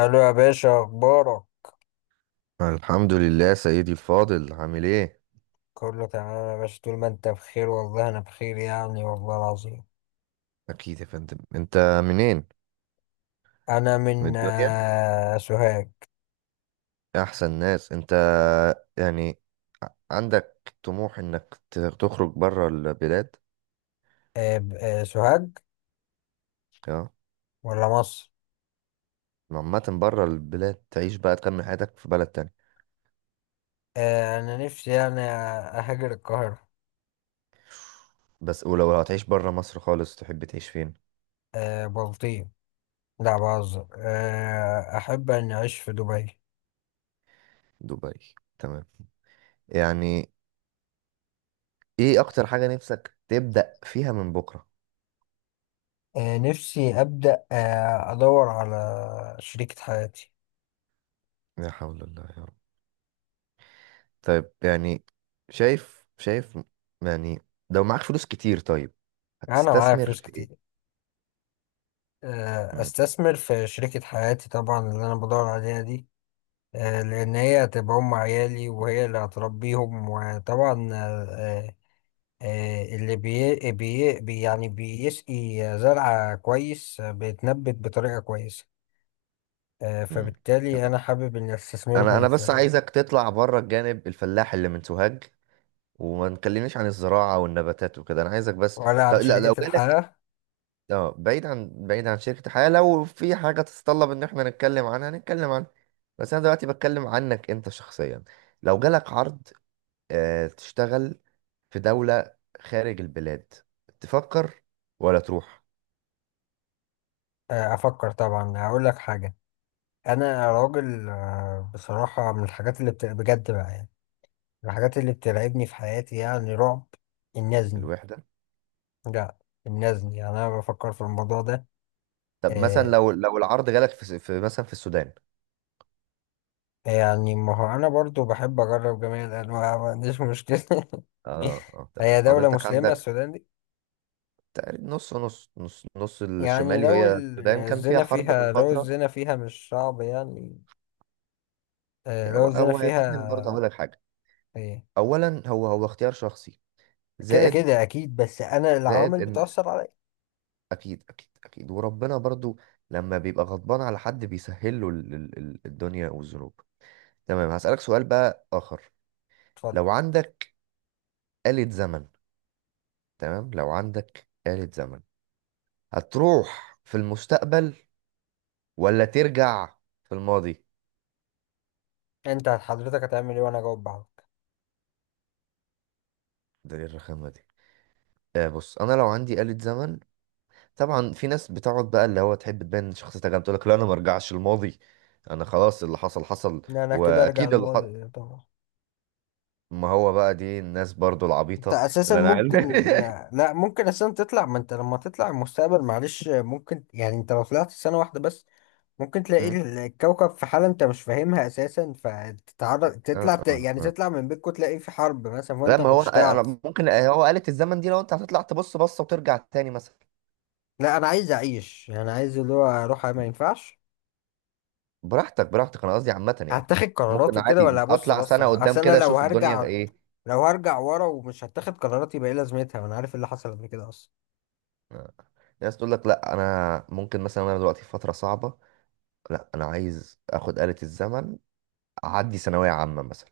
الو يا باشا، اخبارك؟ الحمد لله سيدي الفاضل، عامل ايه؟ كله تمام يا باشا. طول ما انت بخير والله انا بخير يعني، والله العظيم. اكيد يا فندم. انت منين؟ انا من من الدنيا. سوهاج. احسن ناس انت. يعني عندك طموح انك تخرج بره البلاد؟ سوهاج اه. ولا مصر؟ عامة بره البلاد، تعيش بقى تكمل حياتك في بلد تاني؟ انا نفسي يعني اهاجر القاهرة. بس ولو هتعيش بره مصر خالص تحب تعيش فين؟ بلطيم. لا، بهزر. احب اني اعيش في دبي. دبي، تمام. يعني ايه اكتر حاجة نفسك تبدأ فيها من بكرة؟ نفسي ابدا، ادور على شريكة حياتي. لا حول الله يا رب. طيب يعني شايف. يعني لو معاك فلوس كتير، طيب، انا معايا هتستثمر فلوس في ايه؟ كتير، مم. استثمر في شريكة حياتي طبعا، اللي انا بدور عليها دي. لأن هي هتبقى أم عيالي وهي اللي هتربيهم، وطبعا اللي يعني بيسقي زرعة كويس، بيتنبت بطريقة كويسة. مم. فبالتالي تمام. أنا حابب إني انا أستثمرهم انا بس في، عايزك تطلع بره الجانب الفلاح اللي من سوهاج، وما نكلمنيش عن الزراعة والنباتات وكده، انا عايزك بس. ولا طب عن لا، شركة لو جالك، الحياة. اه، بعيد عن شركة الحياة، لو في حاجة تتطلب ان احنا نتكلم عنها نتكلم عنها، بس انا دلوقتي بتكلم عنك انت شخصيا. لو جالك عرض تشتغل في دولة خارج البلاد، تفكر ولا تروح؟ أفكر طبعا، هقول لك حاجة. أنا راجل، بصراحة من الحاجات اللي بجد بقى، يعني من الحاجات اللي بترعبني في حياتي يعني، رعب، النزني. الوحدة. لا، النزني، يعني أنا بفكر في الموضوع ده. طب مثلا آه، لو العرض جالك في، في مثلا في السودان. يعني ما هو انا برضو بحب اجرب جميع الانواع، ما عنديش مشكله اه اه هي تمام. دوله حضرتك مسلمه عندك السودان دي. تقريبا نص نص يعني الشمالي، لو هي السودان كان فيها الزنا حرب من فيها، فترة. مش صعب يعني. هو لو الزنا هو يا فندم فيها. برضه هقول لك حاجة. إيه، أولا، هو اختيار شخصي، كده زائد، كده اكيد، بس انا زائد العوامل إن، بتاثر عليا. أكيد أكيد. وربنا برضه لما بيبقى غضبان على حد بيسهل له الدنيا والذنوب. تمام، هسألك سؤال بقى آخر. اتفضل. لو عندك آلة زمن، تمام، لو عندك آلة زمن، هتروح في المستقبل ولا ترجع في الماضي؟ انت حضرتك هتعمل ايه وانا اجاوب بعض؟ ده ايه الرخامة دي؟ آه، بص، انا لو عندي آلة زمن، طبعا في ناس بتقعد بقى اللي هو تحب تبان شخصيتها جامدة، تقول لك لا انا ما ارجعش الماضي، انا خلاص اللي حصل حصل. لا، انا كده ارجع واكيد اللي حصل، الماضي طبعا. ما هو بقى دي الناس برضو انت العبيطة اساسا اللي انا ممكن، عارف. لا، ممكن اساسا تطلع. ما انت لما تطلع المستقبل معلش، ممكن يعني انت لو طلعت سنه واحده بس ممكن تلاقي م? الكوكب في حالة انت مش فاهمها اساسا، فتتعرض آه تطلع آه يعني آه. تطلع من بيتكم تلاقي في حرب مثلا لا وانت ما ما هو، كنتش أنا تعرف. ممكن، هو آلة الزمن دي لو انت هتطلع تبص بصة وترجع تاني مثلا. لا، انا عايز اعيش، يعني عايز اللي هو اروح، ما ينفعش براحتك، انا قصدي عامة يعني. هتاخد قرارات ممكن وكده ولا عادي ابص اطلع سنة بصة. اصل قدام انا كده اشوف الدنيا ايه. لو هرجع ورا ومش هتاخد قرارات، يبقى ايه لازمتها وانا عارف إيه اللي حصل قبل كده اصلا. آه. ناس تقول لك لا انا ممكن مثلا انا دلوقتي في فترة صعبة، لا انا عايز اخد آلة الزمن اعدي ثانوية عامة مثلا.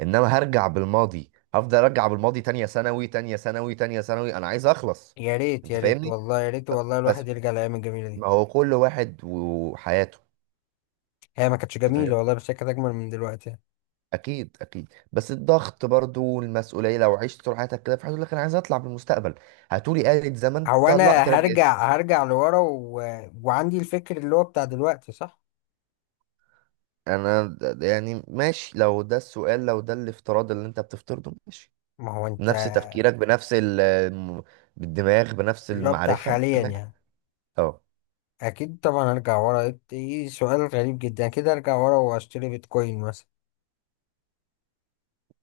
انما هرجع بالماضي، هفضل ارجع بالماضي تانية ثانوي، انا عايز اخلص. يا ريت، انت يا ريت فاهمني؟ والله، يا ريت ف- والله بس، الواحد يرجع للايام الجميلة دي. ما هو كل واحد وحياته. هي ما كانتش جميلة انت والله، بس هي كانت اجمل من دلوقتي. اكيد بس الضغط برضو والمسؤوليه، لو عشت طول حياتك كده في حاجه لك، انا عايز اطلع بالمستقبل. هتقولي آلة زمن، هو تطلع انا ترجع. هرجع لورا وعندي الفكر اللي هو بتاع دلوقتي، صح؟ يعني ماشي، لو ده السؤال لو ده الافتراض اللي انت بتفترضه ماشي، ما هو انت، بنفس تفكيرك بنفس بالدماغ بنفس اللي هو بتاع المعرفه، حاليا تمام. يعني. اه اكيد طبعا ارجع ورا. ايه إيه، سؤال غريب جدا، اكيد ارجع ورا واشتري بيتكوين مثلا.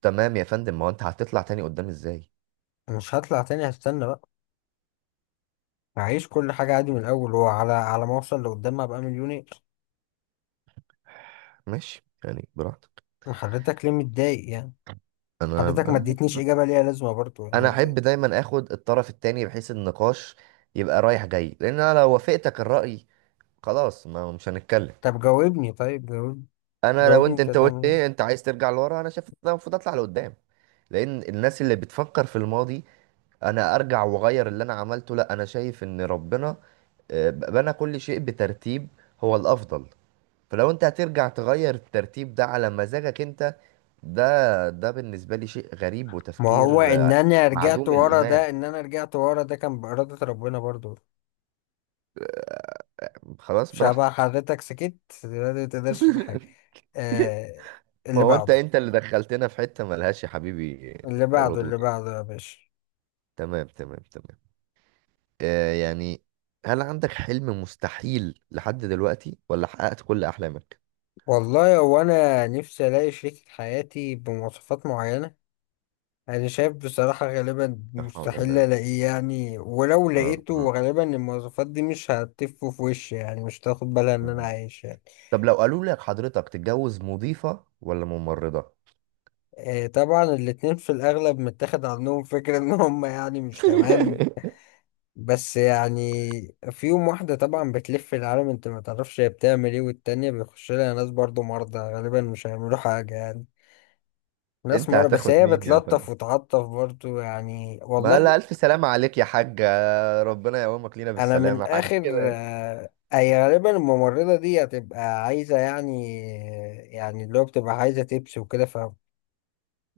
تمام يا فندم، ما هو انت هتطلع تاني قدام ازاي؟ مش هطلع تاني، هستنى بقى. هعيش كل حاجة عادي من الاول، وعلى ما اوصل لقدام ابقى مليونير. ماشي يعني براحتك. حضرتك ليه متضايق يعني؟ انا حضرتك ما انا اديتنيش اجابة ليها لازمة برضو انا يعني. احب دايما اخد الطرف التاني بحيث النقاش يبقى رايح جاي، لان انا لو وافقتك الراي خلاص ما مش هنتكلم. طب جاوبني، انا لو جاوبني، انت، انت قلت هتعمل ايه ايه؟ انت عايز ترجع لورا، انا شايف إن أنا المفروض اطلع لقدام، لان الناس اللي بتفكر في الماضي انا ارجع واغير اللي انا عملته، لا، انا شايف ان ربنا بنى كل شيء بترتيب هو الافضل. فلو انت هترجع تغير الترتيب ده على مزاجك انت، ده ده بالنسبة لي شيء غريب ما هو وتفكير معدوم الايمان. ان انا رجعت ورا ده كان بإرادة ربنا برضو. خلاص مش هبقى براحتك. حضرتك سكت دلوقتي ما تقدرش في حاجة. آه ما اللي هو انت بعده، انت اللي دخلتنا في حتة ملهاش يا حبيبي اللي بعده، اللي ردود يعني. بعده يا باشا. تمام تمام تمام. آه، يعني هل عندك حلم مستحيل لحد دلوقتي ولا حققت كل احلامك؟ والله هو انا نفسي الاقي شريكة حياتي بمواصفات معينة. انا شايف بصراحة غالبا لا حول الله مستحيل يا رب. الاقيه يعني، ولو اه اه. لقيته غالبا المواصفات دي مش هتف في وشي، يعني مش تاخد بالها ان انا مم. عايش يعني. طب لو قالوا لك حضرتك تتجوز مضيفة ولا ممرضة، طبعا الاتنين في الاغلب متاخد عنهم فكرة ان هم يعني مش تمام. بس يعني فيهم واحدة طبعا بتلف العالم، انت ما تعرفش هي بتعمل ايه، والتانية بيخش لها ناس برضو مرضى، غالبا مش هيعملوا حاجة يعني، ناس انت مرة، بس هتاخد هي مين يا فندم؟ بتلطف وتعطف برضو يعني ما والله. لا، الف سلامة عليك يا حاجة، ربنا يقومك لينا انا من بالسلامة، حاجة اخر، كده يعني. آه، اي غالبا الممرضة دي هتبقى عايزة يعني، يعني اللي هو بتبقى عايزة تبس وكده.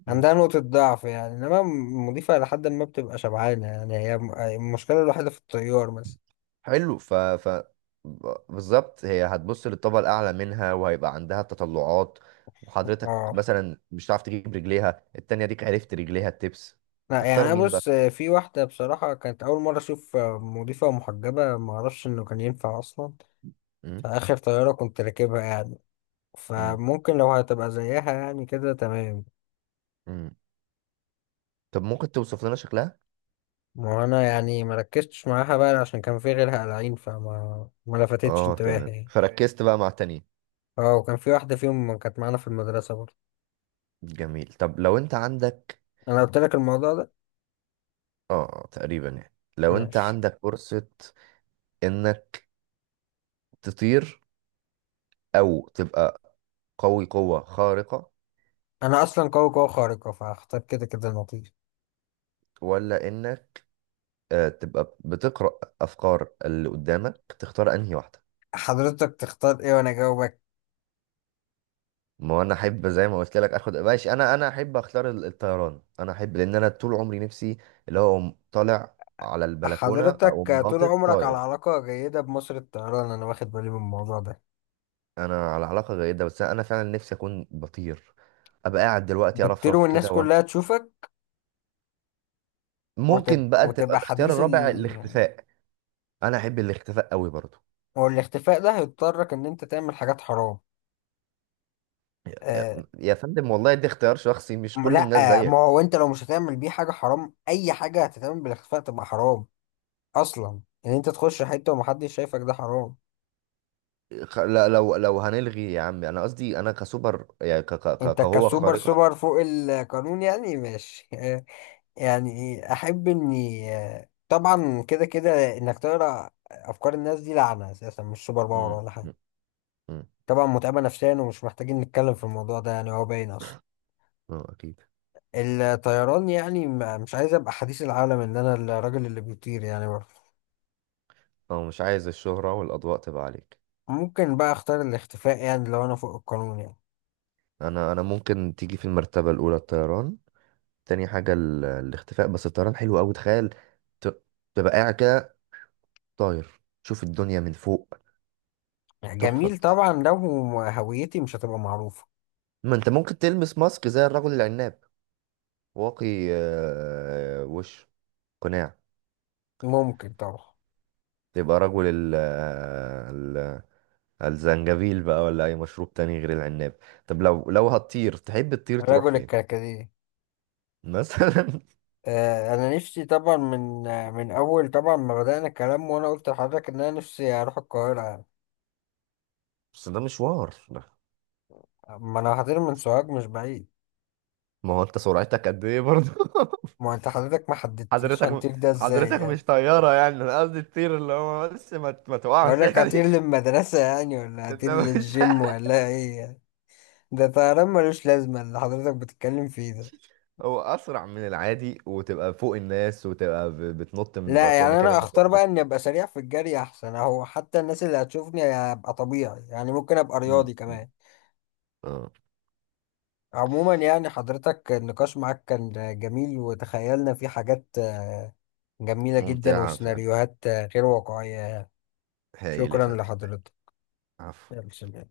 مم. فعندها نقطة ضعف يعني، انما المضيفة لحد ما بتبقى شبعانة يعني، هي المشكلة الوحيدة في الطيار مثلا. حلو. بالظبط، هي هتبص للطبقة الأعلى منها وهيبقى عندها تطلعات، وحضرتك اه، مثلا مش هتعرف تجيب رجليها التانية، ديك عرفت رجليها التبس. لا يعني تختار انا مين بقى؟ بص، في واحدة بصراحة كانت أول مرة أشوف مضيفة محجبة، معرفش إنه كان ينفع أصلا، مم. في آخر طيارة كنت راكبها يعني. مم. فممكن لو هتبقى زيها يعني كده تمام. مم. طب ممكن توصف لنا شكلها؟ ما هو انا يعني ما ركزتش معاها بقى عشان كان في غيرها قلعين، فما ما لفتتش اه انتباهي تمام، يعني. فركزت بقى مع تاني. اه، وكان في واحدة فيهم كانت معانا في المدرسة برضه. جميل. طب لو انت عندك، انا قلت لك الموضوع ده. اه، تقريبا يعني، لو انت ماشي. عندك فرصة انك تطير، او تبقى قوي قوة خارقة، انا اصلا قوي قوي خارقة، فهختار كده كده النقيض. ولا انك تبقى بتقرأ افكار اللي قدامك، تختار انهي واحدة؟ حضرتك تختار ايه وانا اجاوبك؟ ما هو انا احب زي ما قلت لك، اخد ماشي. انا احب اختار الطيران، انا احب لان انا طول عمري نفسي اللي هو أقوم طالع على البلكونة او حضرتك طول ناطط عمرك على طاير. علاقة جيدة بمصر الطيران، انا واخد بالي من الموضوع ده. انا على علاقه جيده، بس انا فعلا نفسي اكون بطير، ابقى قاعد دلوقتي بتطير ارفرف كده والناس كلها وامشي. تشوفك ممكن بقى تبقى وتبقى الاختيار حديث. الرابع الاختفاء. انا احب الاختفاء قوي برضو. هو الاختفاء ده هيضطرك ان انت تعمل حاجات حرام. يا آه يا فندم والله، ده اختيار شخصي، مش كل لا. الناس ما زيك. هو انت لو مش هتعمل بيه حاجة حرام، اي حاجة هتتعمل بالاختفاء تبقى حرام اصلا. ان انت تخش حتة ومحدش شايفك ده حرام. لو هنلغي يا عم، انا قصدي انا كسوبر يعني، انت كقوه كسوبر خارقه. سوبر فوق القانون يعني، ماشي آه. يعني احب اني، طبعا كده كده، انك تقرا افكار الناس دي لعنة اساسا، مش سوبر باور مم، ولا حاجة، مم، مم. طبعا متعبة نفسيا، ومش محتاجين نتكلم في الموضوع ده يعني، هو باين اصلا. اه اكيد. الطيران يعني، مش عايز ابقى حديث العالم ان انا الراجل اللي بيطير يعني برضه. اه، مش عايز الشهره والاضواء تبقى عليك. ممكن بقى اختار الاختفاء يعني لو انا فوق القانون يعني، انا ممكن تيجي في المرتبه الاولى الطيران، تاني حاجه الاختفاء، بس الطيران حلو قوي، تخيل، ت- تبقى قاعد كده طاير تشوف الدنيا من فوق، يعني تحفة. جميل طبعا لو هويتي مش هتبقى معروفة. ما انت ممكن تلبس ماسك زي الرجل العناب، واقي، وش، قناع. ممكن طبعا. تبقى رجل ال- الزنجبيل بقى، ولا اي مشروب تاني غير العناب. طب لو هتطير، تحب تطير تروح رجل فين الكركديه. مثلا؟ انا نفسي طبعا من اول، طبعا ما بدأنا الكلام وانا قلت لحضرتك ان انا نفسي اروح القاهرة يعني. بس ده مشوار. ما انا هطير من سوهاج، مش بعيد. ما هو انت سرعتك قد ايه برضه؟ ما انت حضرتك ما حددتليش حضرتك هنطير ده ازاي حضرتك يعني؟ مش طيارة يعني، انا قصدي تطير اللي هو بس ما ما اقول تقعش لك هطير يعني. للمدرسة يعني، ولا هطير انما مش، للجيم، ولا ايه يعني؟ ده طيران ملوش لازمة اللي حضرتك بتتكلم فيه ده. هو اسرع من العادي، وتبقى فوق الناس، وتبقى بتنط من لا البلكونه يعني كده، انا ما اختار بقى اني ابقى سريع في الجري احسن اهو، حتى الناس اللي هتشوفني هبقى طبيعي يعني، ممكن ابقى مم، رياضي مم. كمان. اه. عموما يعني، حضرتك النقاش معاك كان جميل، وتخيلنا فيه حاجات جميلة جدا، ممتعه فعلا، وسيناريوهات غير واقعية. هايل يا شكرا فندم. لحضرتك. عفو. يلا سلام.